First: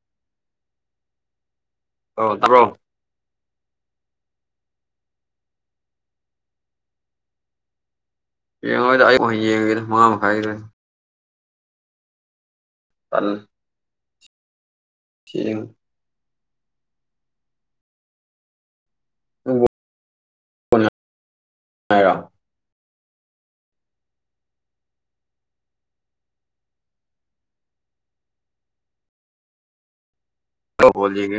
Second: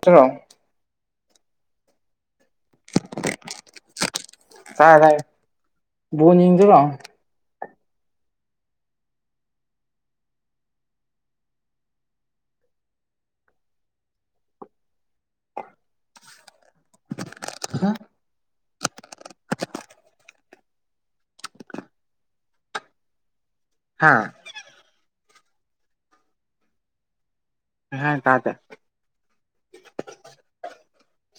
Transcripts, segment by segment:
ꯇꯣ [unintelligible] [inaudible] ꯑ ꯇꯥꯕ꯭ꯔꯣ ꯇꯥꯏ ꯇꯥꯏ ꯕꯣꯜ ꯌꯦꯡꯗꯣꯏꯕ ꯌꯦꯡꯉꯣꯏꯗ ꯍꯌꯦꯡ ꯑꯣꯏꯅ ꯌꯦꯡꯉꯒꯦꯗ ꯃꯉꯥ ꯃꯈꯥꯏꯒꯤꯗꯣ ꯑꯣꯅ ꯇꯜ ꯀ [inaudible] ꯍꯥ [unintelligible] [inaudible] ꯔ [unintelligible] [inaudible] ꯍꯥꯥ ꯍꯦ ꯇ ꯇ [unintelligible] [inaudible]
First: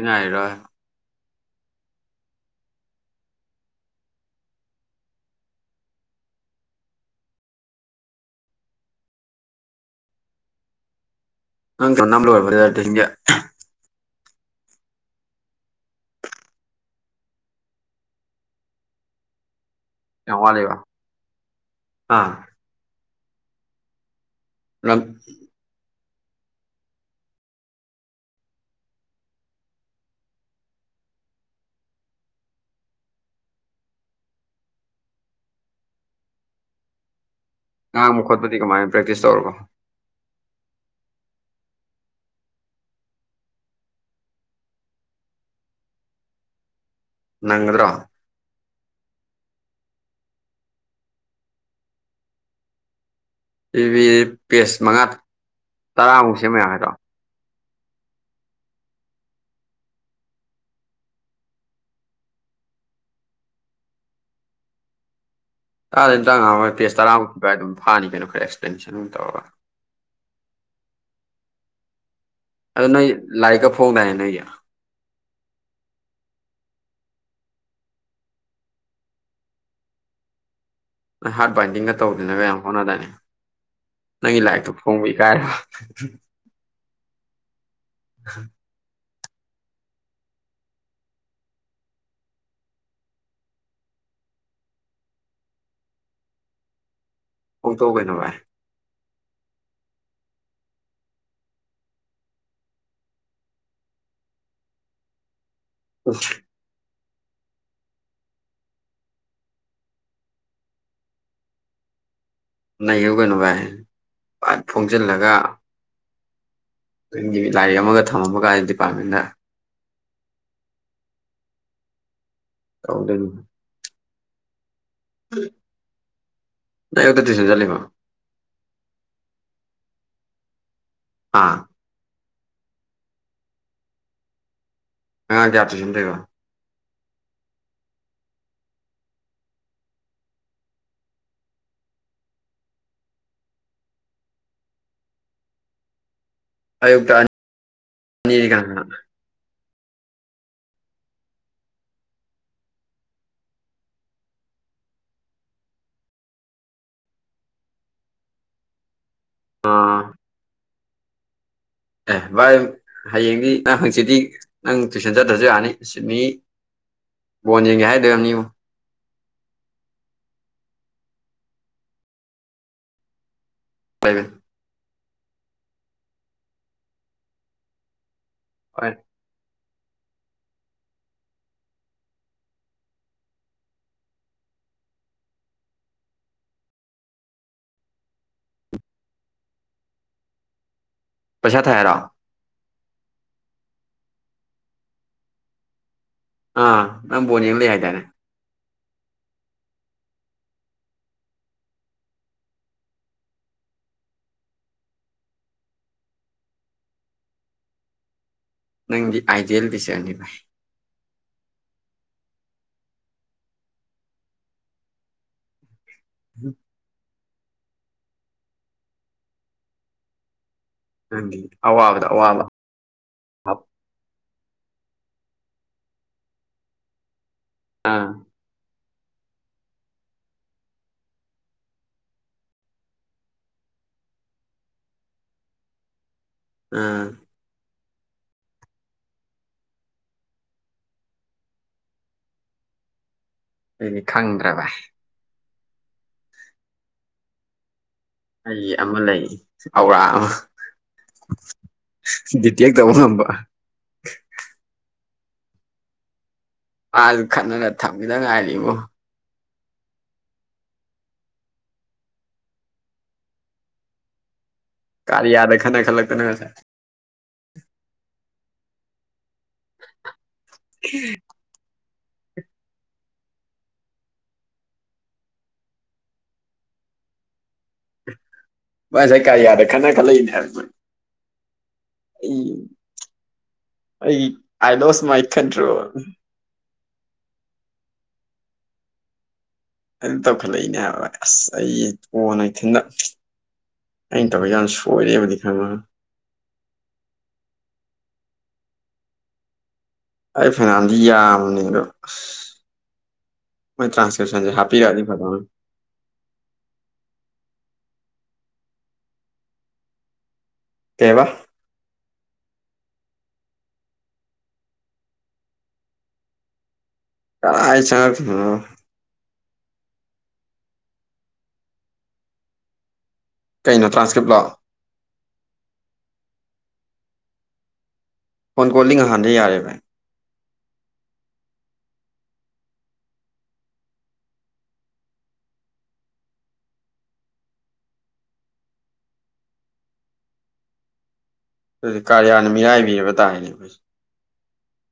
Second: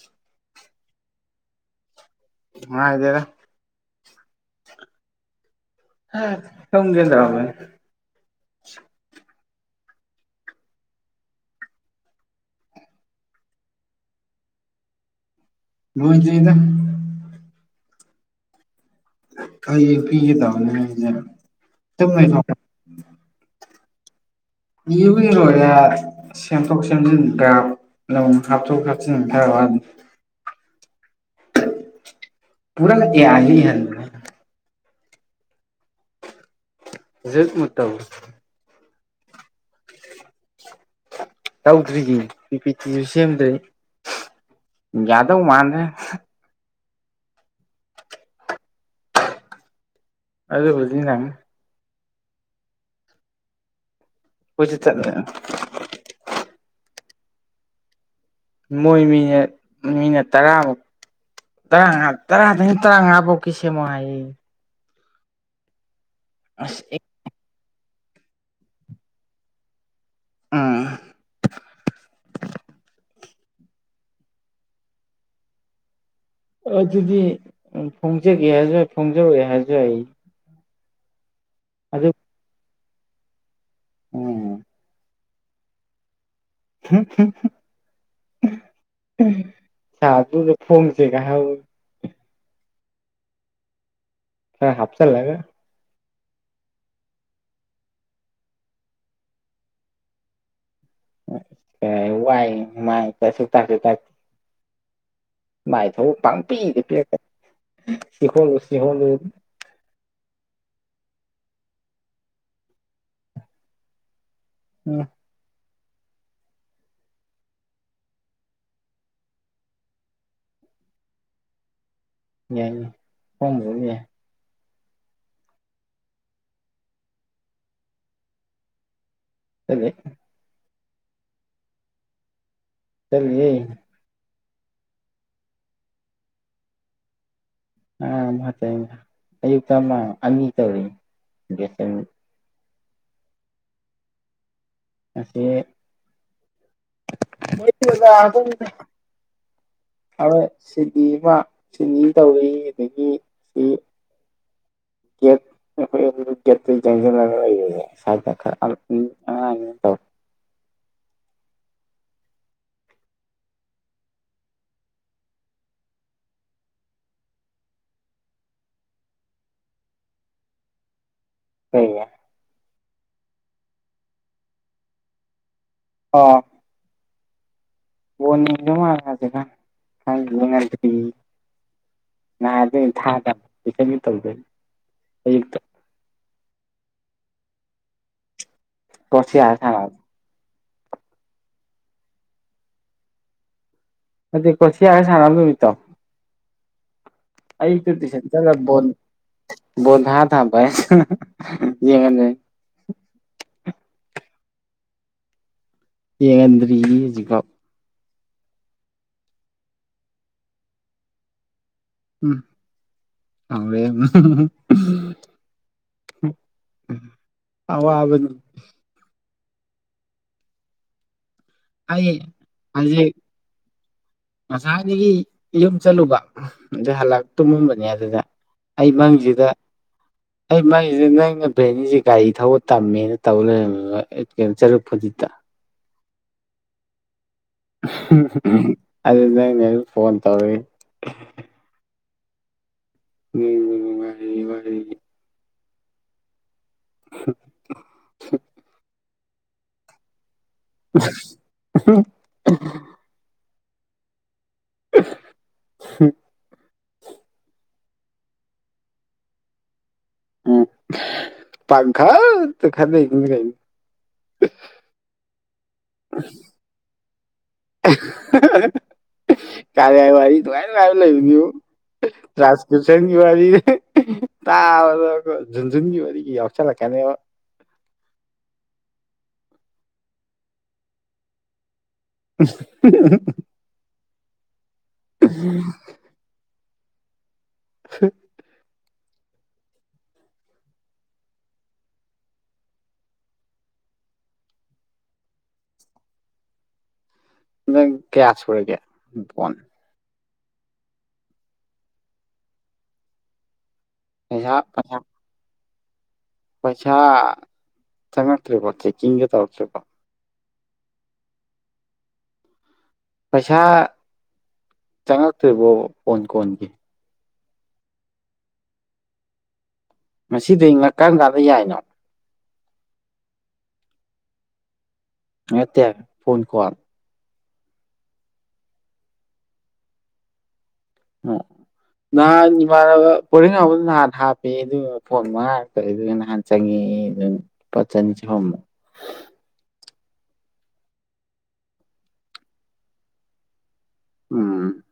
ꯀꯅ ꯍꯥꯏꯔ [unintelligible] [inaudible] ꯑ ꯍꯥꯏꯗꯦꯗ ꯪꯒꯦꯗꯕ ꯑꯪ ꯇꯧꯅꯝꯕ ꯑꯣꯏꯕꯔꯗꯇꯒ ꯂꯣꯏꯣꯏ ꯆꯣꯏꯗ [unintelligible] [inaudible] ꯀꯌꯦꯡ ꯄꯤꯒꯦ ꯌꯥꯝ ꯋꯥꯠꯂꯤꯕ ꯇꯧꯕꯅꯦꯖ ꯑ ꯇꯨꯝꯃꯦ ꯅꯪ ꯏꯕꯨ ꯏꯔꯣ ꯌꯥ [unintelligible] [inaudible] ꯁꯦꯝꯊꯣꯛ ꯁꯦꯝꯖꯤꯟꯒ ꯅ ꯍꯥꯞꯊꯣꯛ ꯍꯥꯞꯆꯤꯟꯟ ꯈꯔ ꯋꯥꯅꯤ ꯄꯔ ꯌꯥꯏꯌꯦ ꯍꯜ [unintelligible] [inaudible] ꯖꯨꯠ ꯃꯨꯠ ꯇꯧꯅꯨ ꯉꯥꯡꯕ ꯈꯣꯠꯄꯗꯤ ꯀꯃꯥꯏꯅ ꯄ꯭ꯔꯦꯛꯇꯤꯁ ꯇꯧꯔꯕꯣ ꯇꯧꯗ꯭ꯔꯤꯒꯤ ꯄꯤ ꯄꯤ ꯇꯤꯁꯨ ꯁꯦꯝꯗ꯭ꯔꯦ ꯌꯥꯗꯧ ꯃꯥꯥꯟꯗꯦ ꯅꯪꯒꯗ꯭ꯔꯣ ꯑꯗꯨꯕꯧꯗꯤ ꯅꯪꯅꯤ ꯏꯚ ꯑꯩꯈꯣꯏꯁꯨ ꯄꯦꯁ ꯃꯉꯥ ꯆꯠꯂꯦ ꯇꯔꯥꯃꯨꯛ ꯁꯦꯝꯃꯒ ꯌꯥꯒꯗꯔꯣ ꯃꯣꯏ ꯃꯤꯅꯠ ꯃꯤꯅꯠ ꯇꯔꯥꯃꯨꯛ ꯇꯔꯉꯥ ꯇꯔꯗꯒꯤꯅ ꯇꯔꯉꯥꯕꯧꯀꯤ ꯁꯦꯝꯃꯣ ꯍꯥꯏ ꯇꯥꯗꯝ ꯇꯪ ꯉꯣꯏ ꯄꯦꯖ ꯑꯩ ꯇꯔꯥꯃꯨꯛꯀꯤ ꯑꯗꯨꯥꯏ ꯑꯗꯨꯝ ꯐꯥꯅꯤ ꯀꯩꯅꯣ ꯈꯔ ꯑꯦꯛꯁꯄ꯭ꯂꯦꯟꯁꯟ ꯇꯧꯔꯒ ꯎꯝ ꯑꯗꯨ ꯅꯣꯏ ꯂꯥꯏꯔꯤꯛꯀ ꯐꯣꯡꯗꯥꯏꯅ‌ꯦ ꯅꯣꯏꯒꯤ ꯑꯗꯨꯗꯤ ꯎꯝ ꯐꯣꯡꯖꯒꯦ ꯍꯥꯏꯁꯨ ꯐꯣꯡꯖꯔ‌‌ꯣꯏ ꯍꯥꯏꯖꯨ ꯌꯥꯏ ꯅꯪ ꯍꯥꯔꯠ ꯕꯥꯏꯟꯗꯤꯡꯒ ꯑꯗꯨ ꯇꯧꯗꯅꯒ ꯌꯥꯝ ꯍꯣꯠꯅꯗꯥꯏꯅꯤ ꯅꯪꯒꯤ ꯎꯝ ꯂꯥꯏꯔꯤꯛꯇꯨ ꯐꯣꯡꯕꯩ [unintelligible] ꯍꯝ ꯍꯝ ꯍꯝ ꯎꯝ ꯁꯥꯔ ꯗꯨꯗ ꯐꯣꯡꯁꯦ ꯀ ꯍꯥꯏ [inaudible] ꯈꯔ ꯍꯥꯞꯆꯜꯂꯒ ꯐ‌ꯣꯡꯗ‌ꯣꯛꯑꯣ ꯀꯩꯅꯣ ꯚꯥꯏ ꯑꯝ ꯋꯥꯏ ꯃꯥ ꯇꯥꯛꯁꯨ ꯇꯥꯛꯇ‌ꯦ ꯃꯥꯏꯊꯧ ꯄꯥꯡꯄꯤꯗ ꯄꯤꯔꯛꯀꯅꯤ ꯁꯤꯈ [unintelligible] ꯁꯤꯍꯣꯗꯨ ꯅꯩꯌꯨ ꯀꯩꯅꯣ ꯚꯥꯏ ꯐꯟ ꯎꯝ ꯐꯣꯡꯖꯤꯜꯂꯒ ꯅꯪꯒꯤ ꯂꯥꯏꯔꯤꯛ ꯑꯃꯒ ꯊꯝꯃꯝꯕꯒꯥꯏ ꯗꯤꯄꯥꯔꯠꯃꯦꯟꯇ ꯌꯥꯏꯅ‌ꯩ ꯐ‌ꯣꯡꯗ‌ꯣꯅ‌ꯦ ꯑꯣ ꯀꯥꯗꯥꯏꯗ ꯇꯨꯏꯁꯟ ꯆꯠꯂꯦꯕ‌ꯣ [inaudible] ꯗꯦ ꯑꯥ ꯆꯠꯂꯤꯌ‌ꯦ ꯑꯉꯥꯡ ꯀꯌꯥ ꯇꯨꯏꯁꯟ ꯇꯧꯔꯤꯕꯣ ꯑ [inaudible] ꯑꯌꯨꯛꯇ ꯑꯃ ꯑꯅꯤ ꯇꯧꯔꯤ ꯕ‌ꯦꯁ ꯑꯅꯤ ꯉꯁ‌ꯦ ꯑꯌꯨꯛꯇ ꯅꯠꯇ‌ꯦꯗ ꯑꯅꯤꯗꯤ ꯀꯅꯥ ꯑꯗꯨꯝꯅ‌ꯦ ꯀꯅꯥ ꯍ‌ꯣꯏ ꯁꯤꯅꯤ ꯑꯃ ꯁꯤꯅꯤ ꯇꯧꯕꯒꯤ ꯑꯗꯒꯤ ꯁꯤ ꯒ‌ꯦꯠ ꯑꯩꯈꯣꯏ [unintelligible] ꯒ‌ꯦꯠꯗꯨꯗ ꯆꯪꯁꯤꯜꯂꯒ ꯂꯩꯕꯅ‌ꯦ [inaudible] ꯑꯉꯥꯡꯁꯤꯡ ꯇꯧ ꯑꯥ ꯑꯦ ꯚꯥꯏ ꯍꯌꯦꯡꯗꯤ ꯅꯪ ꯍꯪꯆꯤꯠꯗꯤ ꯅꯪ ꯇꯨꯏꯁꯟ ꯆꯠꯇ꯭ꯔꯁꯨ ꯌꯥꯔꯅꯤ ꯑꯁ ꯃꯤ ꯕ‌ꯣꯜ ꯌ‌ꯦꯡꯒꯦ ꯍꯥꯏꯗ‌ꯣꯏ ꯑꯣꯏꯔꯝꯅꯤꯉ‌ꯣ ꯀꯩꯕꯥ ꯀꯩ ꯑꯥ ꯕ‌ꯣꯜꯗꯤ ꯍꯣꯏ ꯏꯕꯨꯡꯉ‌ꯣ ꯄꯩꯁꯥ ꯈꯥꯏꯈꯤꯕꯗ [inaudible] ꯅꯍꯟꯗꯨ ꯊꯥꯗꯕ ꯇꯨꯏꯁꯟ [inaudible] ꯇꯧꯕꯩ ꯍꯧꯖꯤꯛꯇ ꯀꯔ‌ꯣꯁꯤꯌꯥ ꯁꯥꯟꯅꯕꯅ ꯄꯩꯁꯥ ꯊꯥꯏꯔ‌ꯣ ꯑꯗꯨ ꯀꯔ‌ꯣꯁꯤꯌꯥ ꯁꯥꯟꯅꯕ ꯅꯨꯃꯤꯠꯇꯣ ꯑꯥ ꯅꯪ ꯕꯣꯟ ꯌꯦꯡ ꯂꯩ ꯑꯌꯨꯛꯇꯨ ꯍꯥꯏꯗꯥꯏꯅꯦ ꯇꯨꯏꯁꯟ ꯆꯠꯂ ꯗ‌ꯣ ꯕ‌ꯣꯜ ꯉꯍꯥꯛ ꯊꯥꯕ [unintelligible] ꯌꯦꯡꯉꯜꯂ‌ꯦ [unintelligible] ꯌꯦꯍꯟꯕꯤꯔꯤꯔꯤ ꯍꯧꯖꯤꯛꯐꯥꯎ ꯅꯪꯗꯤ ꯑꯥꯏꯗꯦꯜ ꯕꯤꯆꯔꯅꯤ ꯚꯥꯏ ꯎꯝ ꯍꯧꯔ‌ꯦꯟ [unintelligible] ꯎꯝ ꯍꯝ ꯑꯋꯥꯕꯅꯤ ꯃꯔꯝꯗꯤ ꯑꯋꯥꯕꯗ ꯑꯩ ꯑꯋꯥꯕ ꯍꯧꯖꯤꯛ ꯍꯥꯞ ꯉꯁꯥꯏꯗꯒꯤ ꯌꯨꯝ ꯆꯠꯂꯨꯕ ꯎꯝ ꯑꯗꯨꯏ ꯍꯜꯂꯛꯄ ꯇꯨꯝꯃꯕꯅꯦ ꯑꯗꯨꯗ ꯑꯩ ꯃꯪꯁꯤꯗ ꯑꯩ ꯃꯩꯁꯦ [inaudible] ꯕꯦꯅꯤꯁꯦ ꯒꯥꯔꯤ ꯊꯧꯕ ꯇꯝꯃꯦꯅ ꯇꯧ ꯂꯩꯔꯝꯃꯦꯕ ꯑꯥ ꯀꯩꯅꯣ ꯆꯔꯨꯛ ꯐꯨꯔꯤꯛꯇ ꯑꯥ ꯍꯝ ꯑꯗꯨ ꯅꯪꯅ ꯃꯨꯛ ꯐꯣꯟ ꯇꯧꯔꯛꯑꯦ ꯑꯩꯗꯤ ꯈꯪꯗ꯭ꯔꯕ [inaudible] ꯑꯧꯔ ꯗꯤꯇꯦꯛ ꯇꯧꯕ ꯉꯝꯕ [unintelligible] ꯍ ꯑꯜ ꯈꯅꯅ ꯊꯝꯃꯤꯗ ꯉꯥꯏꯔꯤꯕꯔꯤꯕꯣ ꯎꯝ ꯄꯪꯈꯠꯇ ꯈꯥꯟꯅ ꯂꯩ ꯀꯅ ꯀꯥꯔꯤ ꯌꯥꯗ ꯈꯠꯅ ꯈꯜꯂꯛꯇꯅ ꯉꯥꯁꯥꯏ ꯀꯔꯌꯥ ꯋꯥꯔꯤ ꯅꯨꯡꯉꯥꯏ ꯅꯨꯪꯉꯥꯏꯕ ꯂꯩꯕꯅꯤꯕꯣ ꯇꯥꯁ ꯀꯁꯟꯒꯤ ꯋꯥꯔꯤ ꯇꯥ ꯖꯨꯟꯖꯨꯟꯒꯤ ꯋꯥꯔꯤꯒꯤ ꯌꯥꯎꯁꯜꯂꯛꯀꯥꯟꯅꯤ ꯑ ꯉꯥꯁꯥꯢ ꯀꯔꯌꯥꯗ ꯈꯠꯅ ꯈꯠꯜꯛ ꯏꯅꯦꯃꯤ [inaudible] ꯑꯩ ꯑꯥꯏ ꯂꯣꯁ ꯃꯥꯏ ꯀꯟꯇꯔꯣꯜ ꯍ ꯑꯗꯨ ꯇꯧꯈꯠꯂꯛꯏꯅꯦ ꯍꯥꯏꯕ ꯑꯁ ꯑꯩ ꯀꯣꯟꯅꯥ ꯊꯤꯟꯗ ꯑꯩꯅ ꯇꯧꯕ ꯌꯥꯝ ꯁꯣꯏꯔꯦꯕꯗꯤ ꯈꯪꯃ ꯀꯦꯌꯥ ꯁꯨꯔꯒꯦ ꯐꯣꯟ ꯑꯩ ꯐꯅꯥꯝꯗꯤ ꯌꯥꯝꯅꯤꯡꯕ ꯑꯁ ꯃꯣꯏ ꯇ꯭ꯔꯥꯟꯁꯀꯦꯞꯁꯟꯁꯦ ꯄꯩꯁꯥ ꯄꯩꯁꯥ ꯍꯞꯞꯄꯤꯔꯒꯗꯤ ꯐꯖꯅꯅꯦ [unintelligible] ꯀꯩꯕꯥ ꯄꯩꯁꯥ ꯆꯪꯉꯛꯇꯔꯤꯕꯣ ꯐꯣꯟ ꯀꯣꯟꯒꯤ ꯀꯥꯏ ꯆꯪꯉꯛꯇꯣꯏꯅꯣꯗ ꯃꯁꯤꯗꯤ ꯉꯛꯀꯥꯟ ꯀꯥꯟꯗ ꯌꯥꯏꯅꯣ ꯀꯩꯅꯣ ꯇ꯭ꯔꯥꯟꯁꯀ꯭ꯔꯤꯞꯂꯣ ꯅꯠꯇꯦ ꯐꯣꯟ ꯀꯣꯂ ꯐꯣꯟ ꯀꯣꯜꯗꯤ ꯉꯍꯥꯟꯗ ꯌꯥꯔꯦꯕ ꯑ ꯅꯍꯥꯟ ꯏꯃꯥꯟꯅꯕ ꯄꯣꯔꯦꯟ ꯍꯥꯎꯕꯗ ꯅꯍꯥꯟ ꯍꯥꯞꯄ ꯑꯗꯨꯒꯤ ꯐꯣꯟ ꯃꯉꯥ ꯉꯛꯇ ꯑꯩ ꯑꯗꯨ ꯅꯍꯥꯟ ꯆꯪꯉ [unintelligible] [inaudible] ꯑꯗꯨꯗꯤ ꯀꯥꯔꯤꯌꯥꯅ ꯃꯤꯔꯥꯏꯕꯤꯔꯕ ꯇꯥꯔꯅꯦ ꯑꯩꯈꯣꯏꯁꯦ ꯎꯝ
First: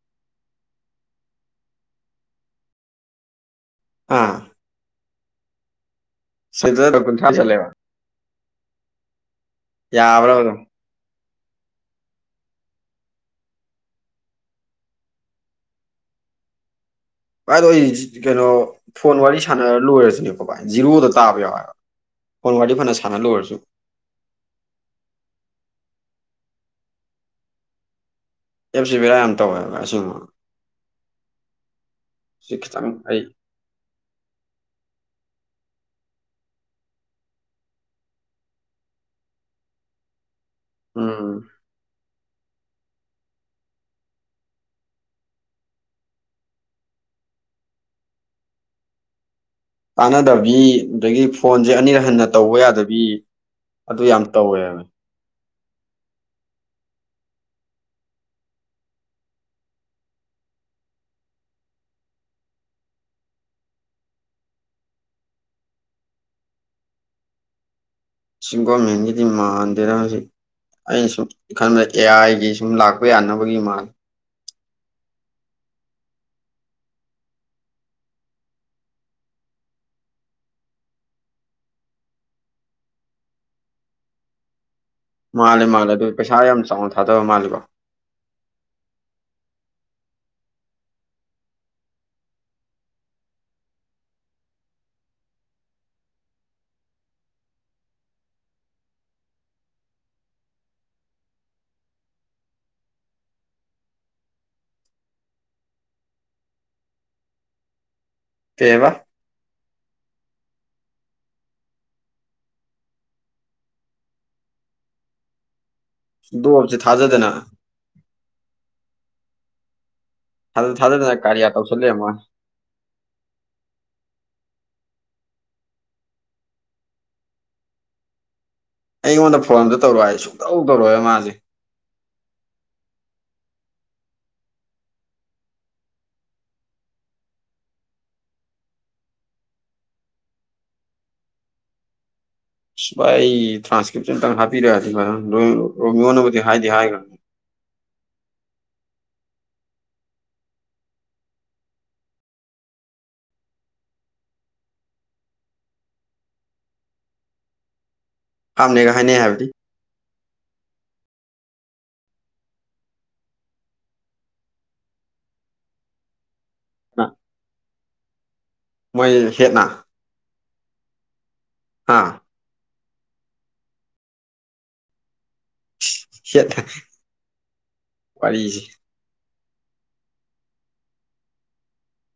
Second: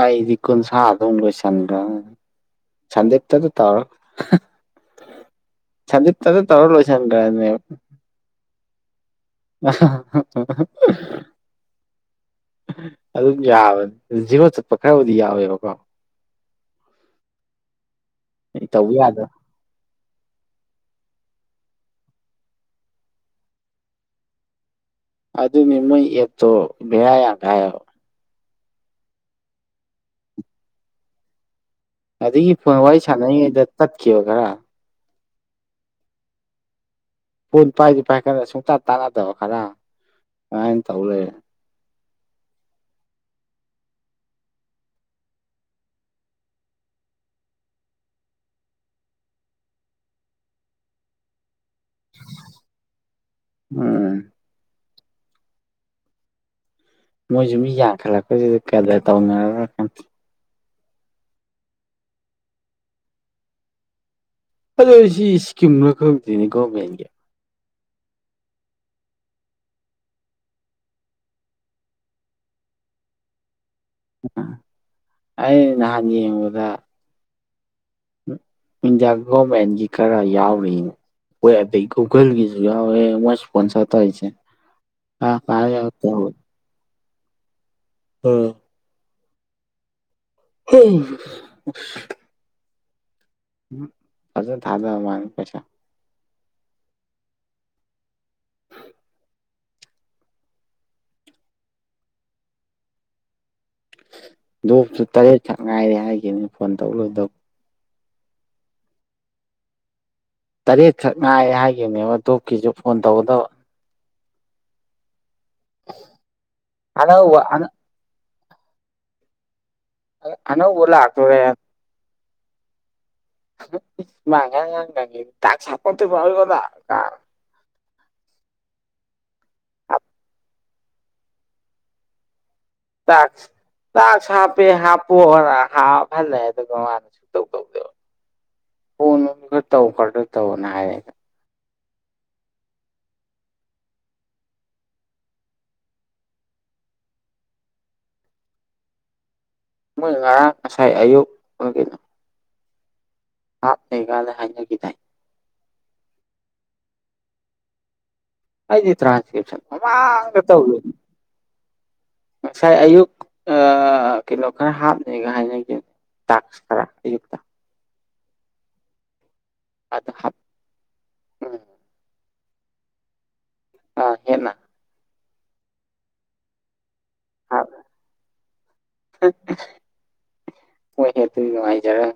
ꯑ ꯏꯀꯣꯟꯟ ꯁꯗꯒꯣꯏ ꯆꯟꯒ ꯆꯗꯦꯛ ꯇ [unintelligible] ꯇꯥꯔꯣ ꯑꯥ ꯁꯟꯖꯤꯠ ꯇꯥꯗꯥ ꯇꯧꯔꯒꯥ ꯁꯤꯗ ꯂꯣꯏꯁꯤꯟ ꯀꯨꯟꯊ꯭ꯔꯥ ꯈꯔ꯭ꯕꯅꯦꯕꯥ ꯆꯠꯂꯦꯕ ꯌꯥꯕ꯭ꯔꯕ ꯑꯗꯨꯝ [inaudible] [inaudible] ꯑꯗꯨꯝ ꯌꯥꯕꯅꯤ ꯑꯗꯨ ꯖꯤꯔꯣ ꯆꯠꯄ ꯈꯔꯕꯨꯗꯤ ꯌꯥꯎꯋꯦꯕꯀꯣ ꯍꯥꯏꯗꯣ ꯑꯩ ꯀꯩꯅꯣ ꯇꯧꯕ ꯐꯣꯟ ꯌꯥꯗ ꯋꯥꯔꯤ ꯁꯥꯟꯅꯔ ꯂꯣꯏꯔꯁꯤꯦ ꯣ ꯚꯥꯏ ꯖꯤꯔꯣꯗ ꯇꯥꯕ ꯌꯥꯎꯋꯦꯕ ꯐꯣꯟ ꯋꯥꯔꯗꯤ ꯐꯅ ꯁꯥꯟꯅ ꯂꯣꯏꯔꯁꯨ ꯑꯗꯨꯗꯅꯤ ꯃꯣꯏ ꯑ ꯕꯦꯔꯥ ꯌꯥꯝ ꯀꯥꯌꯦꯕ ꯑꯦꯐ ꯁꯤ ꯕꯤꯔꯥ ꯌꯥꯝ ꯇꯧꯋꯦꯕ ꯑꯁꯦꯡꯕ ꯑꯗꯨꯒꯤ ꯁꯤ ꯐꯣꯟ ꯈꯤꯇꯪ ꯋꯥꯔꯤ ꯑꯩ ꯁꯥꯟꯅꯔꯤꯉꯩꯗ ꯇꯠꯈꯤꯕꯕ ꯈꯔ ꯐꯣꯟ ꯄꯥꯏꯗꯤ ꯄꯥꯏꯈꯠꯂꯒ ꯁꯨꯡꯇꯥ ꯇꯥꯅꯗꯕ ꯈꯔ ꯑꯗꯨꯃꯥꯏꯅ ꯇꯧ ꯎꯝ ꯂꯩꯔꯦ ꯇꯥꯟꯅꯗꯕꯤ ꯑꯗꯒꯤ ꯐꯣꯟ ꯍꯧꯖꯤꯛ ꯑꯅꯤꯔꯛ ꯍꯟꯅ ꯇꯧꯕ ꯌꯥꯗꯕꯤ ꯑꯗꯨ ꯌꯥꯝ ꯎꯝ ꯇꯧꯋꯦꯕ ꯃꯣꯏꯁꯨ ꯃꯤ ꯌꯥꯝꯈꯠꯂꯛꯄꯁꯤꯗ ꯀꯗꯔ ꯇꯧꯅꯔꯕ ꯈꯪꯗꯦ ꯑꯗꯣ ꯁꯤ ꯏꯁꯀꯤꯝꯂ ꯈꯪꯗꯦꯅꯦ ꯒꯣꯔꯃꯦꯟꯒꯤ ꯁꯤ ꯒꯕꯔꯃꯦꯟꯒꯤꯗꯤ ꯃꯥꯟꯗꯦꯗ ꯃꯁꯤ ꯑꯩꯅ ꯁꯨꯝ ꯈꯟꯕꯗ ꯑꯦ ꯑꯥꯏꯒꯤ ꯁꯨꯝ ꯂꯥꯛꯄ ꯌꯥꯅꯕꯒꯤ ꯃꯥꯜꯂꯦ ꯑꯩ ꯅꯍꯥꯟ ꯌꯦꯡꯕꯗ ꯎꯝ ꯏꯟꯗꯤꯌꯥ ꯒꯣꯕꯔꯃꯦꯟꯒꯤ ꯈꯔ ꯌꯥꯎꯔꯤ ꯍꯣꯏ ꯑꯗꯒꯤ ꯒꯨꯒꯜꯒꯤꯁꯨ ꯌꯥꯎꯋꯦ ꯃꯣꯏ ꯏꯁꯄꯣꯟꯁꯔ ꯇꯧꯔꯤꯁꯦ ꯑꯥ ꯃꯥꯜꯂꯦ ꯃꯥꯜꯂꯦ ꯑꯗꯨ ꯄꯩꯁꯥ ꯌꯥꯝ ꯆꯥꯎꯅ ꯊꯥꯗꯕ ꯃꯥꯜꯂꯤꯀꯣ ꯎꯝ ꯎꯝ ꯑꯁ ꯎꯝ ꯐꯖꯅ ꯊꯥꯗ ꯃꯥꯜꯂꯦ ꯄꯩꯁꯥ ꯗꯣꯛꯁꯨ ꯇꯔꯦꯠ ꯁꯛ ꯉꯥꯏꯔꯦ ꯍꯥꯏꯈꯤꯕꯅꯦ ꯐꯣꯟ ꯇꯧ ꯂꯣꯏꯗꯧꯕ ꯀꯩꯕ ꯇꯔꯦꯠꯈꯛ ꯉꯥꯏꯔꯦ ꯍꯥꯏꯈꯤꯕꯅꯦꯕ ꯗꯣꯛꯀꯤꯁꯨ ꯐꯣꯟ ꯇꯧꯒꯗꯕ ꯗꯣꯛꯁꯤ ꯊꯥꯖꯗꯅ ꯑꯅꯧꯕ ꯃꯥꯁꯨ ꯑꯅꯧꯕ ꯊꯥꯖꯗꯅ ꯂꯥꯛꯇꯣꯔꯦ ꯀꯥꯔꯌꯥ ꯇꯧꯁꯜꯂ ꯂꯩ ꯔꯝꯕꯩ ꯋꯥꯅꯤ ꯃꯥ ꯉꯔꯪ ꯉꯔꯪ ꯉꯪꯈꯤꯕꯅꯦ ꯇꯥꯛꯁ ꯍꯥꯞꯄꯛꯇꯔꯤꯕ ꯑꯗꯨ ꯑꯗꯥ ꯀꯥꯏꯅ ꯑꯩꯉꯣꯟꯗ ꯐꯣꯟꯗ ꯇꯧꯔꯛꯑꯣ ꯍꯥꯏꯕꯁꯦ ꯁꯨꯡꯇꯧ ꯇꯧꯔꯛꯑꯣꯢ ꯃꯥꯁꯦ ꯇꯥꯛꯁ ꯇꯥꯛꯁ ꯍꯥꯞꯄꯦ ꯍꯥꯞꯄꯣꯅ ꯍꯥꯞꯍꯜꯂꯩ ꯑꯗꯨꯒ ꯃꯥꯅ ꯁꯨꯡ ꯇꯧ ꯇꯧꯔꯛꯇꯕ ꯐꯣꯟ ꯅꯨꯡ ꯈꯔ ꯇꯧ ꯈꯣꯠꯂꯣ ꯍꯥꯢꯔꯦ ꯚꯥꯏ ꯑꯩ ꯇ꯭ꯔꯥꯟꯁꯀ꯭ꯔꯤꯞꯁꯟ ꯑꯝꯇꯪ ꯍꯥꯞꯄꯤꯔꯛꯑꯗꯤ ꯔꯣꯃꯤꯌꯣꯅꯕꯨꯗꯤ ꯍꯥꯏꯗꯤ ꯍꯥꯏꯈ꯭ꯔꯕꯅꯦ [inaudible] ꯃꯣꯏ ꯉꯔꯥꯡ ꯉꯁꯥꯏ ꯑꯌꯨꯛ ꯀꯒꯤꯅ ꯍꯥꯞꯅꯦꯒꯗꯤ ꯍꯥꯏꯅꯈꯤꯗꯥꯏ ꯍꯥꯞꯅꯦꯒ ꯑꯩꯗꯤ ꯍꯥꯏꯅꯩ ꯍꯥꯏꯕꯗꯤ ꯇ꯭ꯔꯥꯟꯁꯀꯔꯤꯞꯁꯟ ꯃꯃꯥꯡꯗ ꯇꯧꯒꯔꯃꯦ ꯉꯁꯥꯏ ꯑꯌꯨꯛ ꯑ ꯀꯩꯅꯣ ꯈꯔ ꯍꯥꯞꯅꯤꯒ ꯍꯥꯏꯅꯈꯤꯕꯅꯦ ꯇꯥꯛꯁ ꯈꯔ ꯅ- ꯑꯌꯨꯛꯇ ꯃꯣꯏ ꯍꯦꯠꯅ ꯑꯗ ꯍꯥꯞ ꯎꯝ ꯍꯥꯥ ꯑ ꯍꯦꯠꯅ ꯍꯦꯠ ꯋꯥꯔꯤꯁꯤ ꯃꯣꯏ ꯍꯦꯠꯇꯨꯗꯤ ꯅꯨꯡꯉꯥꯏꯖꯔ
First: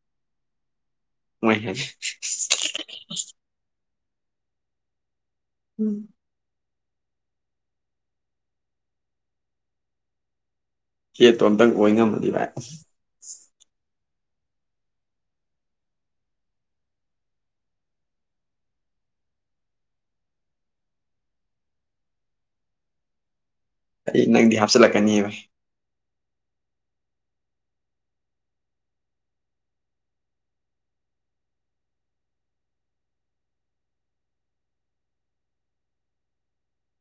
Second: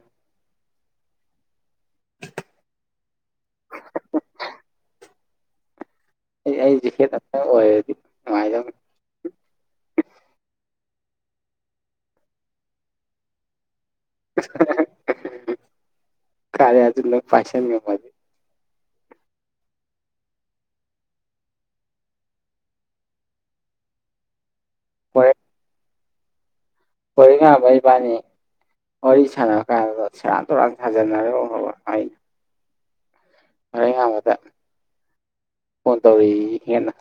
ꯃ [unintelligible] ꯎꯝ ꯑꯩꯁꯤ ꯍꯦꯠ ꯑꯝꯇꯪ ꯑꯣꯏꯔꯗꯤ ꯅꯨꯡꯉꯥꯏꯗꯣꯏꯅꯤ ꯍꯦꯠꯇꯣ ꯑꯝꯇꯪ ꯑꯣꯏ ꯉꯝꯃꯗꯤ ꯕꯥꯏ ꯀꯥꯔꯌꯥꯗꯣ ꯂꯣꯏꯅ ꯄꯥꯏꯁꯟ ꯉꯝꯃꯗꯤ ꯑꯩ ꯅꯪꯗꯤ ꯍꯥꯞꯆꯤꯜꯂꯛꯀꯅꯤ ꯕꯥꯏ ꯄꯣꯏꯔꯩꯉꯥꯟꯕ ꯏꯕꯥꯅꯤ ꯋꯥꯔꯤ ꯁꯥꯟꯅꯕꯀꯥꯟꯗ ꯁꯦꯔꯥꯟ ꯇꯨꯔꯥꯟ ꯁꯥꯖꯟꯅꯔꯒ ꯑꯩ ꯄꯣꯏꯔꯩꯉꯥꯟꯕꯗ ꯐꯣꯟ ꯇꯧꯔꯛꯑꯦꯌꯦ ꯍꯦꯠꯅ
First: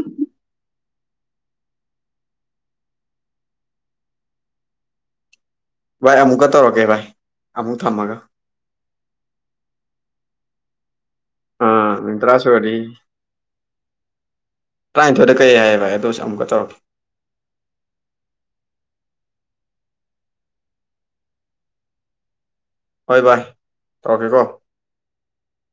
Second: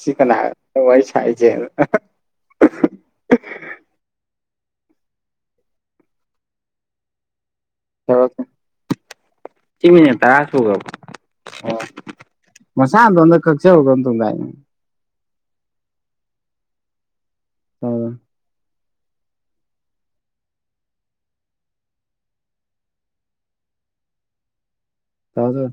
ꯁꯤ ꯀꯅꯥ ꯋꯥꯔꯤ ꯁꯥꯏꯖꯦꯅ ꯚꯥꯏ ꯑꯃꯨꯛꯀ ꯇꯧꯔꯛꯀꯦ ꯚꯥꯏ ꯑꯃꯨꯛ ꯊꯝꯃꯒ ꯇꯧꯔꯛꯑꯣ ꯁꯤ ꯃꯤꯅꯠ ꯇꯔꯥ ꯁꯨꯈꯔꯕꯣ ꯑꯣ ꯑꯥ ꯃꯤꯅꯤꯠ ꯇꯔꯥ ꯁꯨꯔꯗꯤ ꯃꯁꯥ ꯃꯇꯣꯟꯗ ꯀꯛꯆꯕꯔ ꯀꯩꯅꯣꯝ ꯇꯧꯗꯥꯏꯅꯦ ꯇꯔꯥꯅꯤꯊꯣꯏꯗ ꯀꯛꯑꯦ ꯍꯥꯏ ꯚꯥꯏ ꯑꯗꯣꯏꯁꯨ ꯑꯃꯨꯛꯀ ꯇꯧꯔꯛꯀꯦ ꯑ ꯍꯣꯏ ꯚꯥꯏ ꯇꯧꯔꯀꯦꯀꯣ ꯇꯥꯎꯖꯣ